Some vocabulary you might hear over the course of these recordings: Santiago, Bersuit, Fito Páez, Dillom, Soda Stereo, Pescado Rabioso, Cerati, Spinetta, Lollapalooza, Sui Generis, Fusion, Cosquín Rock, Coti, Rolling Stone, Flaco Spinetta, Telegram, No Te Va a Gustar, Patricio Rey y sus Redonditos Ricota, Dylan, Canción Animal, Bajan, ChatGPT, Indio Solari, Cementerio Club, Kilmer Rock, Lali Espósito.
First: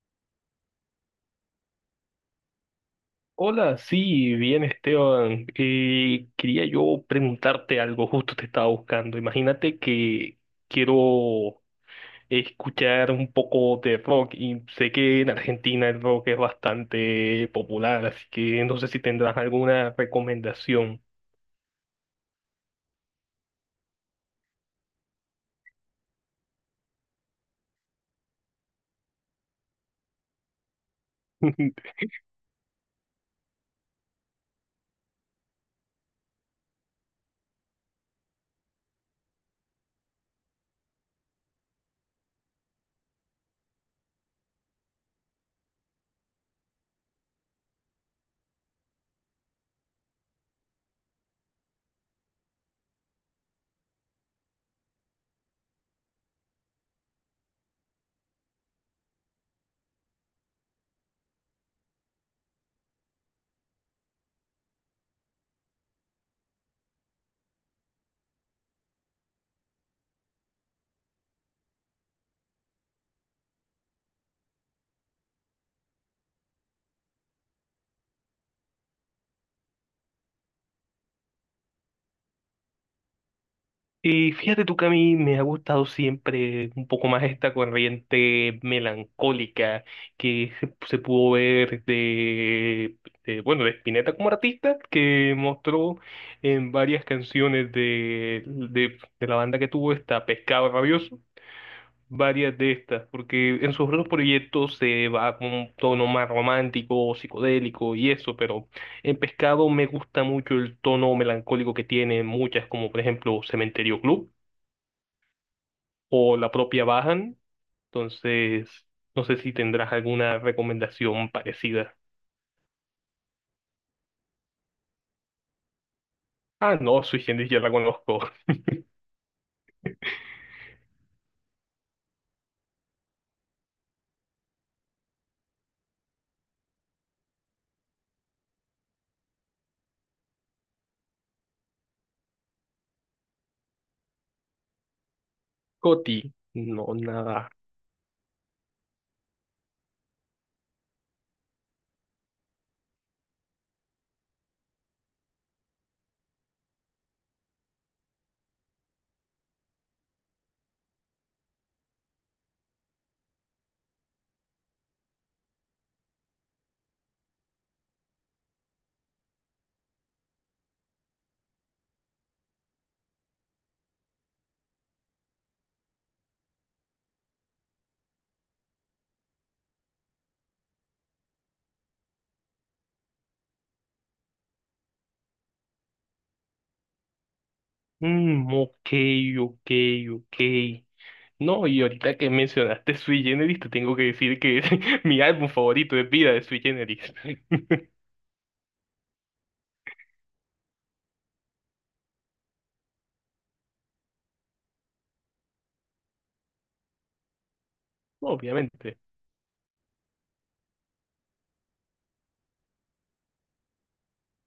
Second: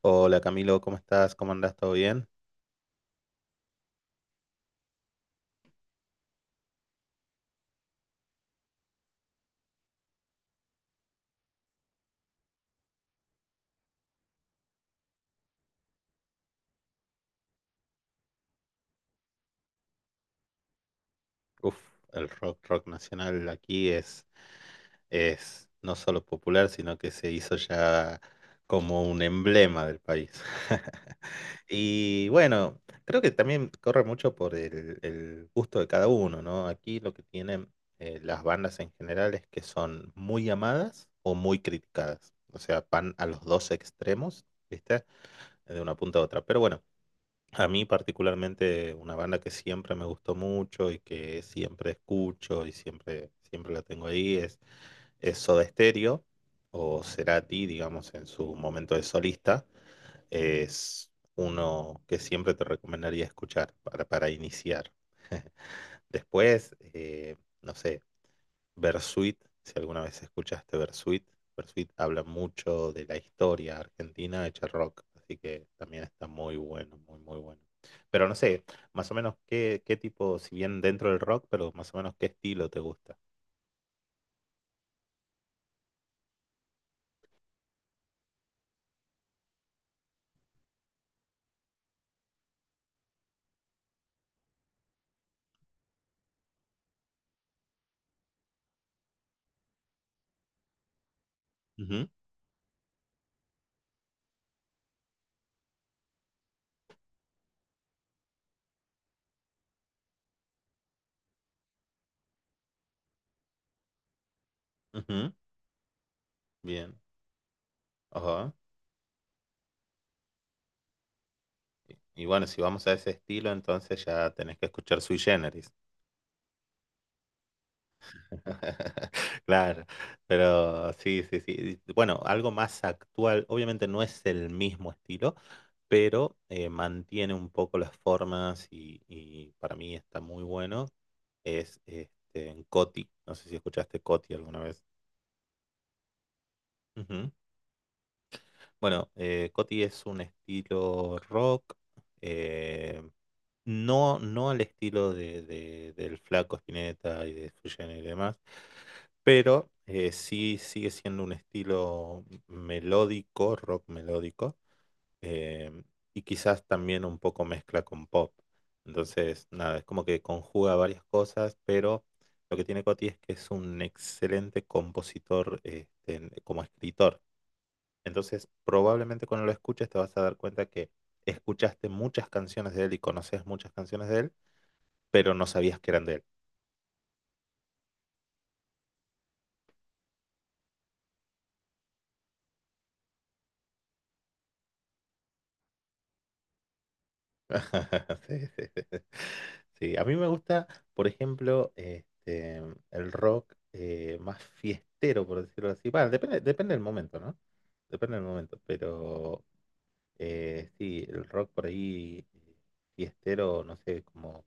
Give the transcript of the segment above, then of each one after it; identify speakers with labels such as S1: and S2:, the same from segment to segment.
S1: Hola Camilo, ¿cómo estás? ¿Cómo andás? ¿Todo bien?
S2: Hola, sí, bien Esteban. Quería yo preguntarte algo, justo te estaba buscando. Imagínate que quiero escuchar un poco de rock y sé que en Argentina el rock es bastante popular, así que no sé si tendrás alguna recomendación.
S1: Uf, el rock, rock nacional aquí es no solo popular, sino que se hizo ya como un emblema del país. Y bueno, creo que también corre mucho por el gusto de cada uno, ¿no? Aquí lo que tienen las bandas en general es que son muy amadas o muy criticadas. O sea, van a los dos extremos, ¿viste? De una punta a otra. Pero bueno. A mí particularmente una banda que siempre me gustó mucho y que siempre escucho y siempre, siempre la tengo ahí es Soda Stereo o Cerati, digamos, en su momento de solista. Es uno que siempre te recomendaría escuchar para iniciar. Después, no sé, Bersuit, si alguna vez escuchaste Bersuit, Bersuit habla mucho de la historia argentina hecha rock, así que también está muy bueno, muy, muy bueno. Pero no sé, más o menos qué, qué tipo, si bien dentro del rock, pero más o menos qué estilo te gusta.
S2: Y fíjate tú que a mí me ha gustado siempre un poco más esta corriente melancólica que se pudo ver de Spinetta como artista, que mostró en varias canciones de la banda que tuvo esta Pescado Rabioso,
S1: Ujú,
S2: varias de estas, porque en sus otros proyectos se va con un tono más romántico, psicodélico y eso, pero en Pescado me gusta mucho el tono melancólico que tiene muchas, como por ejemplo Cementerio Club
S1: ujú,
S2: o la propia
S1: bien.
S2: Bajan.
S1: Ajá.
S2: Entonces, no sé si tendrás alguna recomendación parecida.
S1: Y bueno, si vamos a ese estilo, entonces ya tenés que escuchar Sui Generis.
S2: Ah, no, Sui Generis ya la conozco.
S1: Claro, pero sí, sí, sí. Bueno, algo más actual, obviamente no es el mismo estilo, pero mantiene un poco las formas y para mí está muy bueno. Es este, en Coti, no sé si escuchaste Coti alguna vez.
S2: Coti, no,
S1: Ujú.
S2: nada.
S1: Bueno, Coti es un estilo rock, eh, no al estilo de del Flaco Spinetta y de Fusion y demás, pero sí sigue siendo un estilo melódico, rock melódico, eh, y quizás también un poco mezcla con pop. Entonces, nada, es como que conjuga varias cosas, pero lo que tiene Coti es que es un excelente compositor, este, como escritor. Entonces, probablemente cuando lo escuches te vas a dar cuenta que escuchaste muchas canciones de él y conoces muchas canciones de él, pero no sabías que eran de él.
S2: Mm, ok, ok, ok. No, y ahorita que mencionaste Sui Generis, te tengo que decir que es mi álbum favorito de vida de Sui Generis.
S1: Sí, sí, sí. Sí, sí, a mí me gusta, por ejemplo, este, el rock más fiestero, por decirlo así. Bueno, depende, depende del momento, ¿no? Depende del momento,
S2: Obviamente.
S1: pero sí, el rock por ahí fiestero, no sé, como...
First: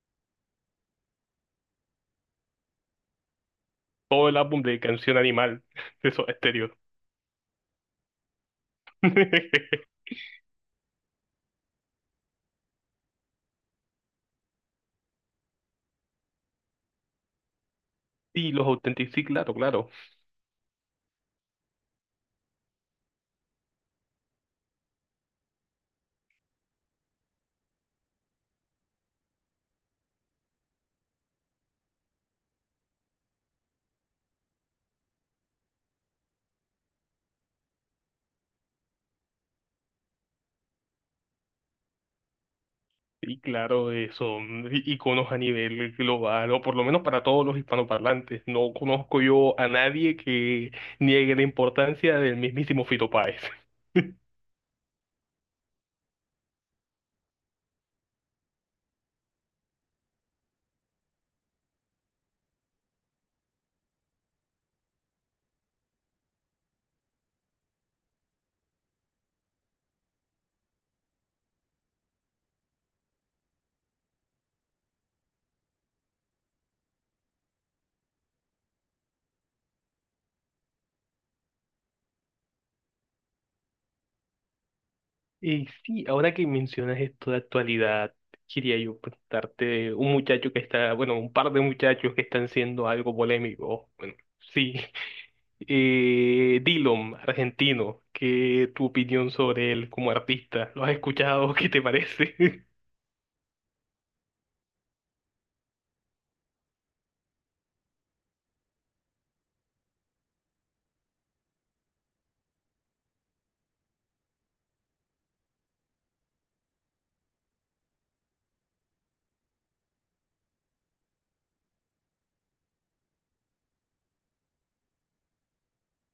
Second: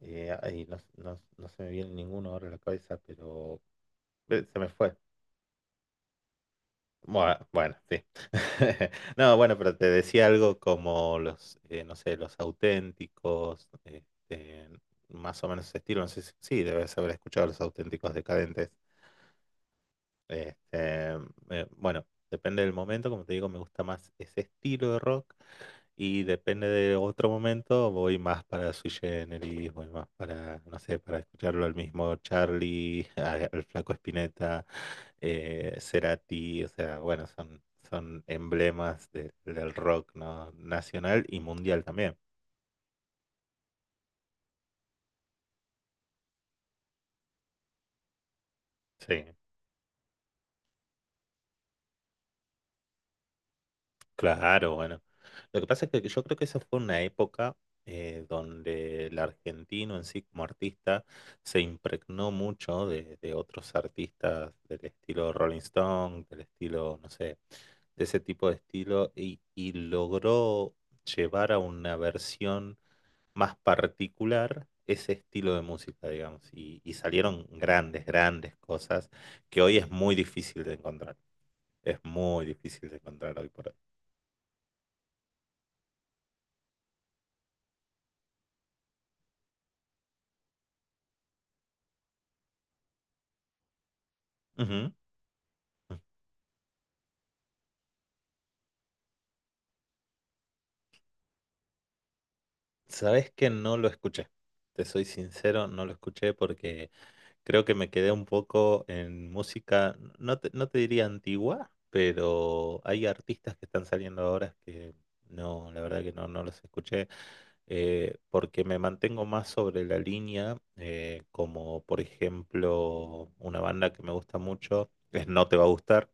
S1: ay, no, no no se me viene ninguno ahora a la cabeza, pero...
S2: Todo el
S1: Se
S2: álbum
S1: me
S2: de
S1: fue.
S2: Canción Animal de Soda Stereo.
S1: Bueno, bueno, sí. No, bueno, pero te decía algo como los, no sé, los auténticos, este, más o menos ese estilo. No sé si, sí, debes haber escuchado los auténticos
S2: Sí, los
S1: decadentes.
S2: Authentic, sí, claro, claro.
S1: Este, bueno, depende del momento, como te digo, me gusta más ese estilo de rock. Y depende de otro momento, voy más para Sui Generis, voy más para, no sé, para escucharlo al mismo Charlie, al Flaco Spinetta, Cerati, o sea, bueno, son, son emblemas del rock, ¿no? Nacional y mundial también.
S2: Sí, claro, son iconos a nivel global, o por lo menos para todos los hispanoparlantes. No conozco
S1: Sí.
S2: yo a nadie que niegue la importancia del mismísimo Fito Páez.
S1: Claro, bueno. Lo que pasa es que yo creo que esa fue una época donde el argentino en sí como artista se impregnó mucho de otros artistas del estilo Rolling Stone, del estilo, no sé, de ese tipo de estilo y logró llevar a una versión más particular ese estilo de música, digamos, y salieron grandes, grandes cosas que hoy es muy difícil de encontrar. Es muy difícil de encontrar hoy por
S2: Y sí, ahora que mencionas esto de actualidad, quería yo preguntarte un muchacho que está, bueno, un par de muchachos que están siendo algo polémico. Bueno, sí,
S1: hoy.
S2: Dillom, argentino, ¿qué tu opinión sobre él como artista? ¿Lo has escuchado? ¿Qué te parece?
S1: Sabes que no lo escuché. Te soy sincero, no lo escuché porque creo que me quedé un poco en música, no te diría antigua, pero hay artistas que están saliendo ahora que no, la verdad que no, no los escuché, porque me mantengo más sobre la línea, como por ejemplo una banda que me gusta mucho, es No Te Va a Gustar.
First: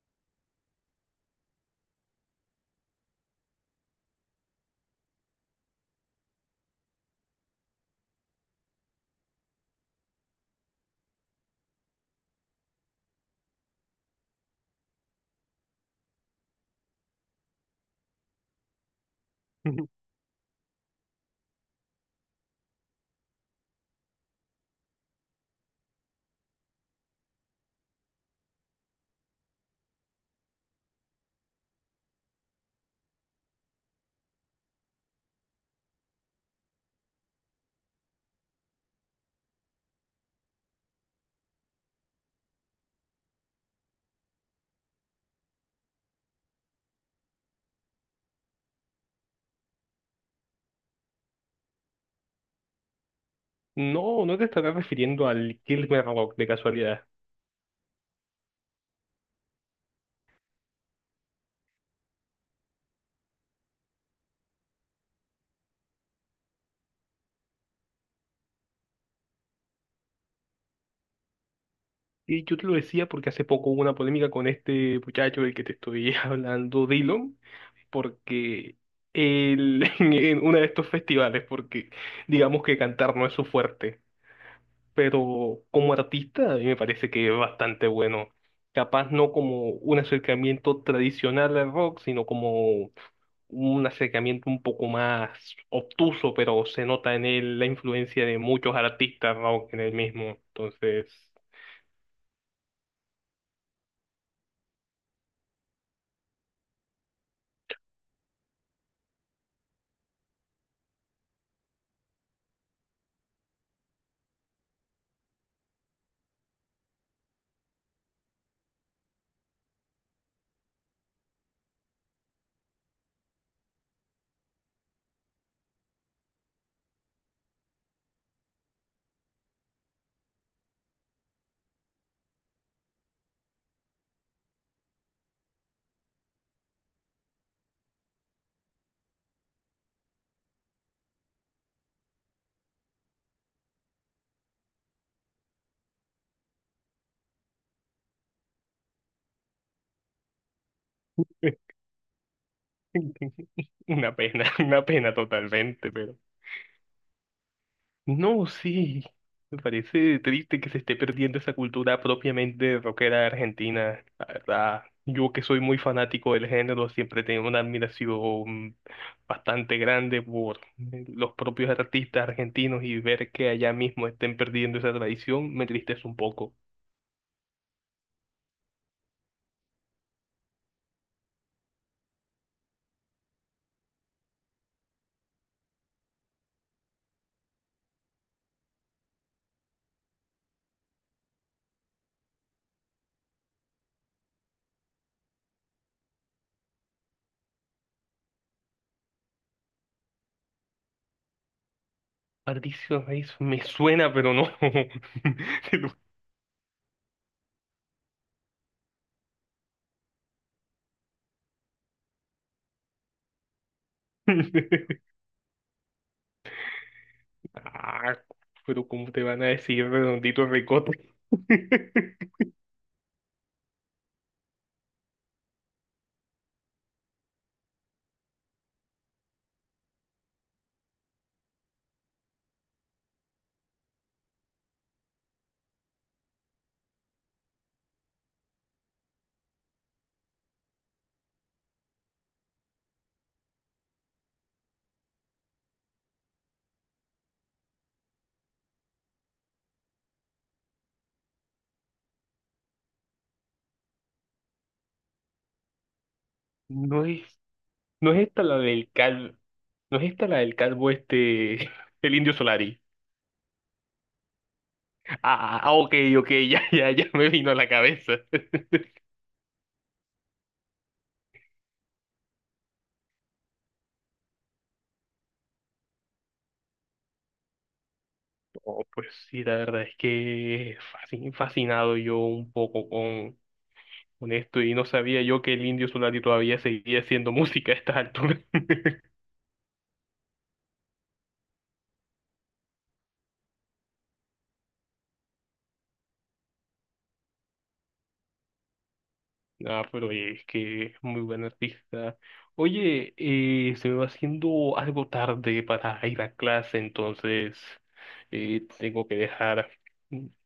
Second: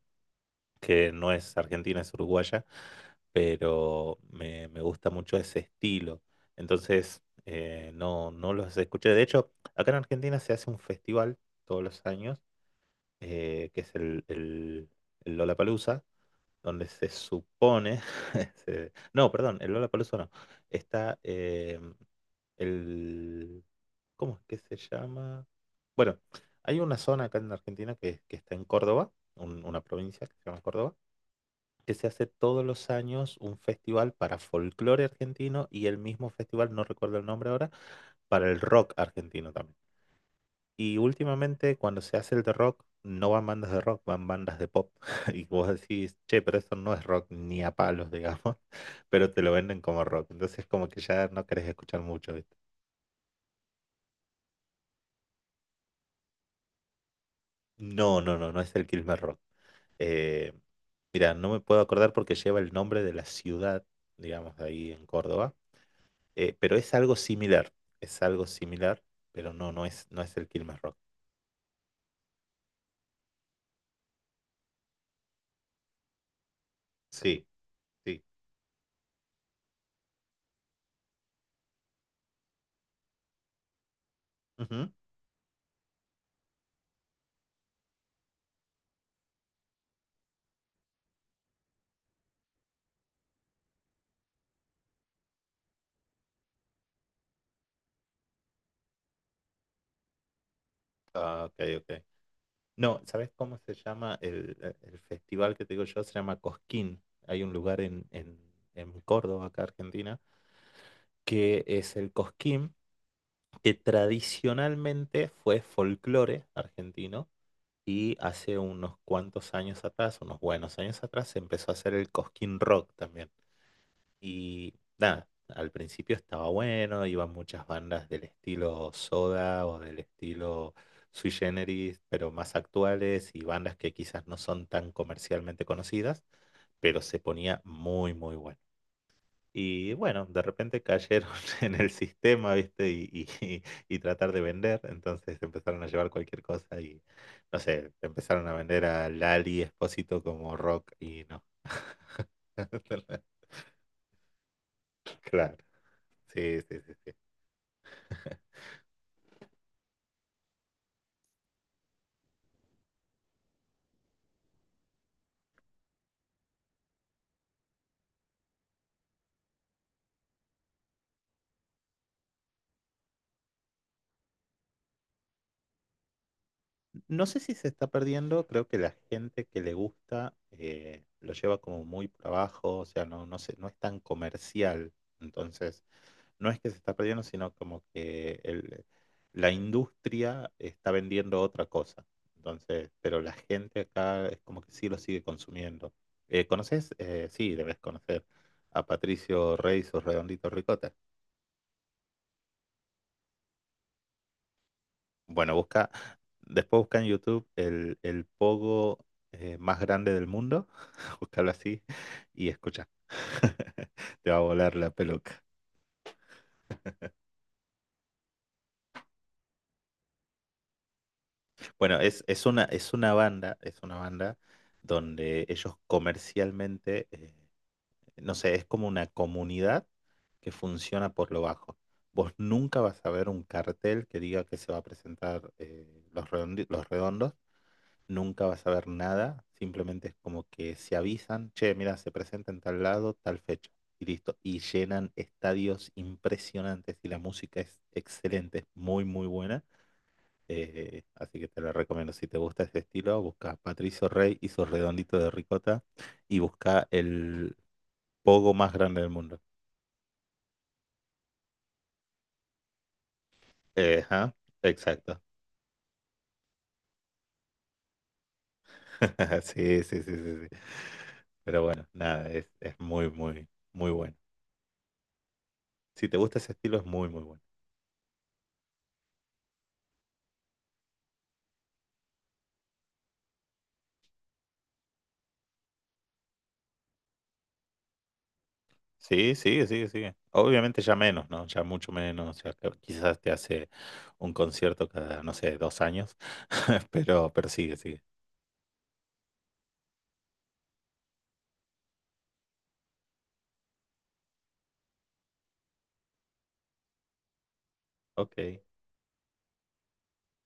S1: Que no es argentina, es uruguaya, pero me gusta mucho ese estilo. Entonces, no, no los escuché. De hecho, acá en Argentina se hace un festival todos los años, que es el Lollapalooza, donde se supone, se- no, perdón, el Lollapalooza no, está el, ¿cómo es que se llama? Bueno, hay una zona acá en Argentina que está en Córdoba, una provincia que se llama Córdoba que se hace todos los años un festival para folclore argentino y el mismo festival, no recuerdo el nombre ahora, para el rock argentino también. Y últimamente cuando se hace el de rock, no van bandas de rock, van bandas de pop. Y vos decís, che, pero eso no es rock ni a palos, digamos, pero te lo venden como rock. Entonces como que ya no querés escuchar mucho, ¿viste?
S2: No, no te estarás refiriendo al Kilmer Rock de casualidad.
S1: No, no, no, no es el Kilmer Rock. Eh, mira, no me puedo acordar porque lleva el nombre de la ciudad, digamos, de ahí en Córdoba. Pero es algo similar, pero no, no es, no es el Kilmer Rock.
S2: Y yo te lo decía porque hace poco hubo una polémica con este muchacho del que te estoy hablando, Dylan,
S1: Sí, sí.
S2: porque él en uno de estos festivales, porque digamos que cantar no es su fuerte,
S1: Ujú.
S2: pero como artista a mí me parece que es bastante bueno. Capaz no como un acercamiento tradicional al rock, sino como un acercamiento un poco más obtuso, pero se nota en él la influencia de muchos artistas rock en él mismo. Entonces,
S1: Ah, ok, ok. No, ¿sabes cómo se llama el festival que te digo yo? Se llama Cosquín. Hay un lugar en Córdoba, acá Argentina, que es el Cosquín, que tradicionalmente fue folclore argentino y hace unos cuantos años atrás, unos buenos años atrás, se empezó a hacer el Cosquín Rock también. Y nada, al principio estaba bueno, iban muchas bandas del estilo Soda o del estilo Sui Generis, pero más actuales y bandas que quizás no son tan comercialmente conocidas, pero se ponía muy, muy bueno. Y bueno, de repente cayeron en el sistema, ¿viste? Y tratar de vender, entonces empezaron a llevar cualquier cosa y, no sé, empezaron a vender a Lali Espósito como rock y no.
S2: una pena
S1: Claro,
S2: totalmente, pero...
S1: sí, sí, sí. Sí.
S2: No, sí, me parece triste que se esté perdiendo esa cultura propiamente rockera argentina, la verdad. Yo que soy muy fanático del género, siempre tengo una admiración bastante grande por los propios artistas argentinos y ver que allá mismo estén perdiendo esa tradición me entristece un poco.
S1: No sé si se está perdiendo, creo que la gente que le gusta lo lleva como muy por abajo, o sea, no, no sé, no es tan comercial. Entonces, no es que se está perdiendo, sino como que la industria está vendiendo otra cosa. Entonces, pero la gente acá es como que sí lo sigue consumiendo. ¿Conoces? Sí, debes conocer a Patricio Rey y sus Redonditos Ricota.
S2: Patricio Reyes me suena, pero no.
S1: Bueno,
S2: Te
S1: busca,
S2: lo-
S1: después busca en YouTube el pogo más grande del mundo, búscalo así y escucha. Te va a volar la peluca.
S2: Ah, pero ¿cómo te van a decir redondito ricote?
S1: Bueno, es una banda donde ellos comercialmente, no sé, es como una comunidad que funciona por lo bajo. Vos nunca vas a ver un cartel que diga que se va a presentar los los redondos nunca vas a ver nada, simplemente es como que se avisan, che, mira, se presenta en tal lado, tal fecha, y listo, y llenan estadios impresionantes y la música es excelente, es muy, muy buena. Eh, así que te la recomiendo. Si te gusta ese estilo, busca Patricio Rey y su redondito de ricota y busca
S2: No es
S1: el
S2: No es esta
S1: pogo
S2: la
S1: más
S2: del
S1: grande del
S2: calvo,
S1: mundo.
S2: no es esta la del calvo este, el Indio Solari.
S1: Ajá, exacto.
S2: Ah, ah, ok, ok, ya, ya, ya me vino a la cabeza.
S1: Sí, sí, sí, sí, sí. Pero bueno, nada, es muy, muy, muy bueno. Si te gusta ese estilo, es muy, muy bueno.
S2: Oh, pues sí, la verdad es que fascinado yo un poco con esto y no sabía yo que el Indio Solari todavía seguía haciendo música a estas alturas.
S1: Sí, sigue, sigue, sigue. Obviamente ya menos, ¿no? Ya mucho menos. Ya que quizás te hace un concierto cada, no sé, 2 años. Pero sigue, sigue.
S2: Ah, pero es que es muy buen artista. Oye, se me va haciendo algo tarde para ir a clase, entonces
S1: Ok.
S2: tengo que dejar.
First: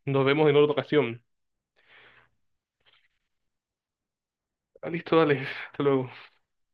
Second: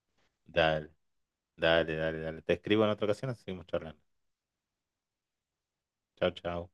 S2: Nos vemos en otra
S1: Dale,
S2: ocasión.
S1: dale, dale, dale. Te escribo en otra ocasión, así seguimos charlando.
S2: Ah, listo, dale. Hasta luego.
S1: Chao, chao.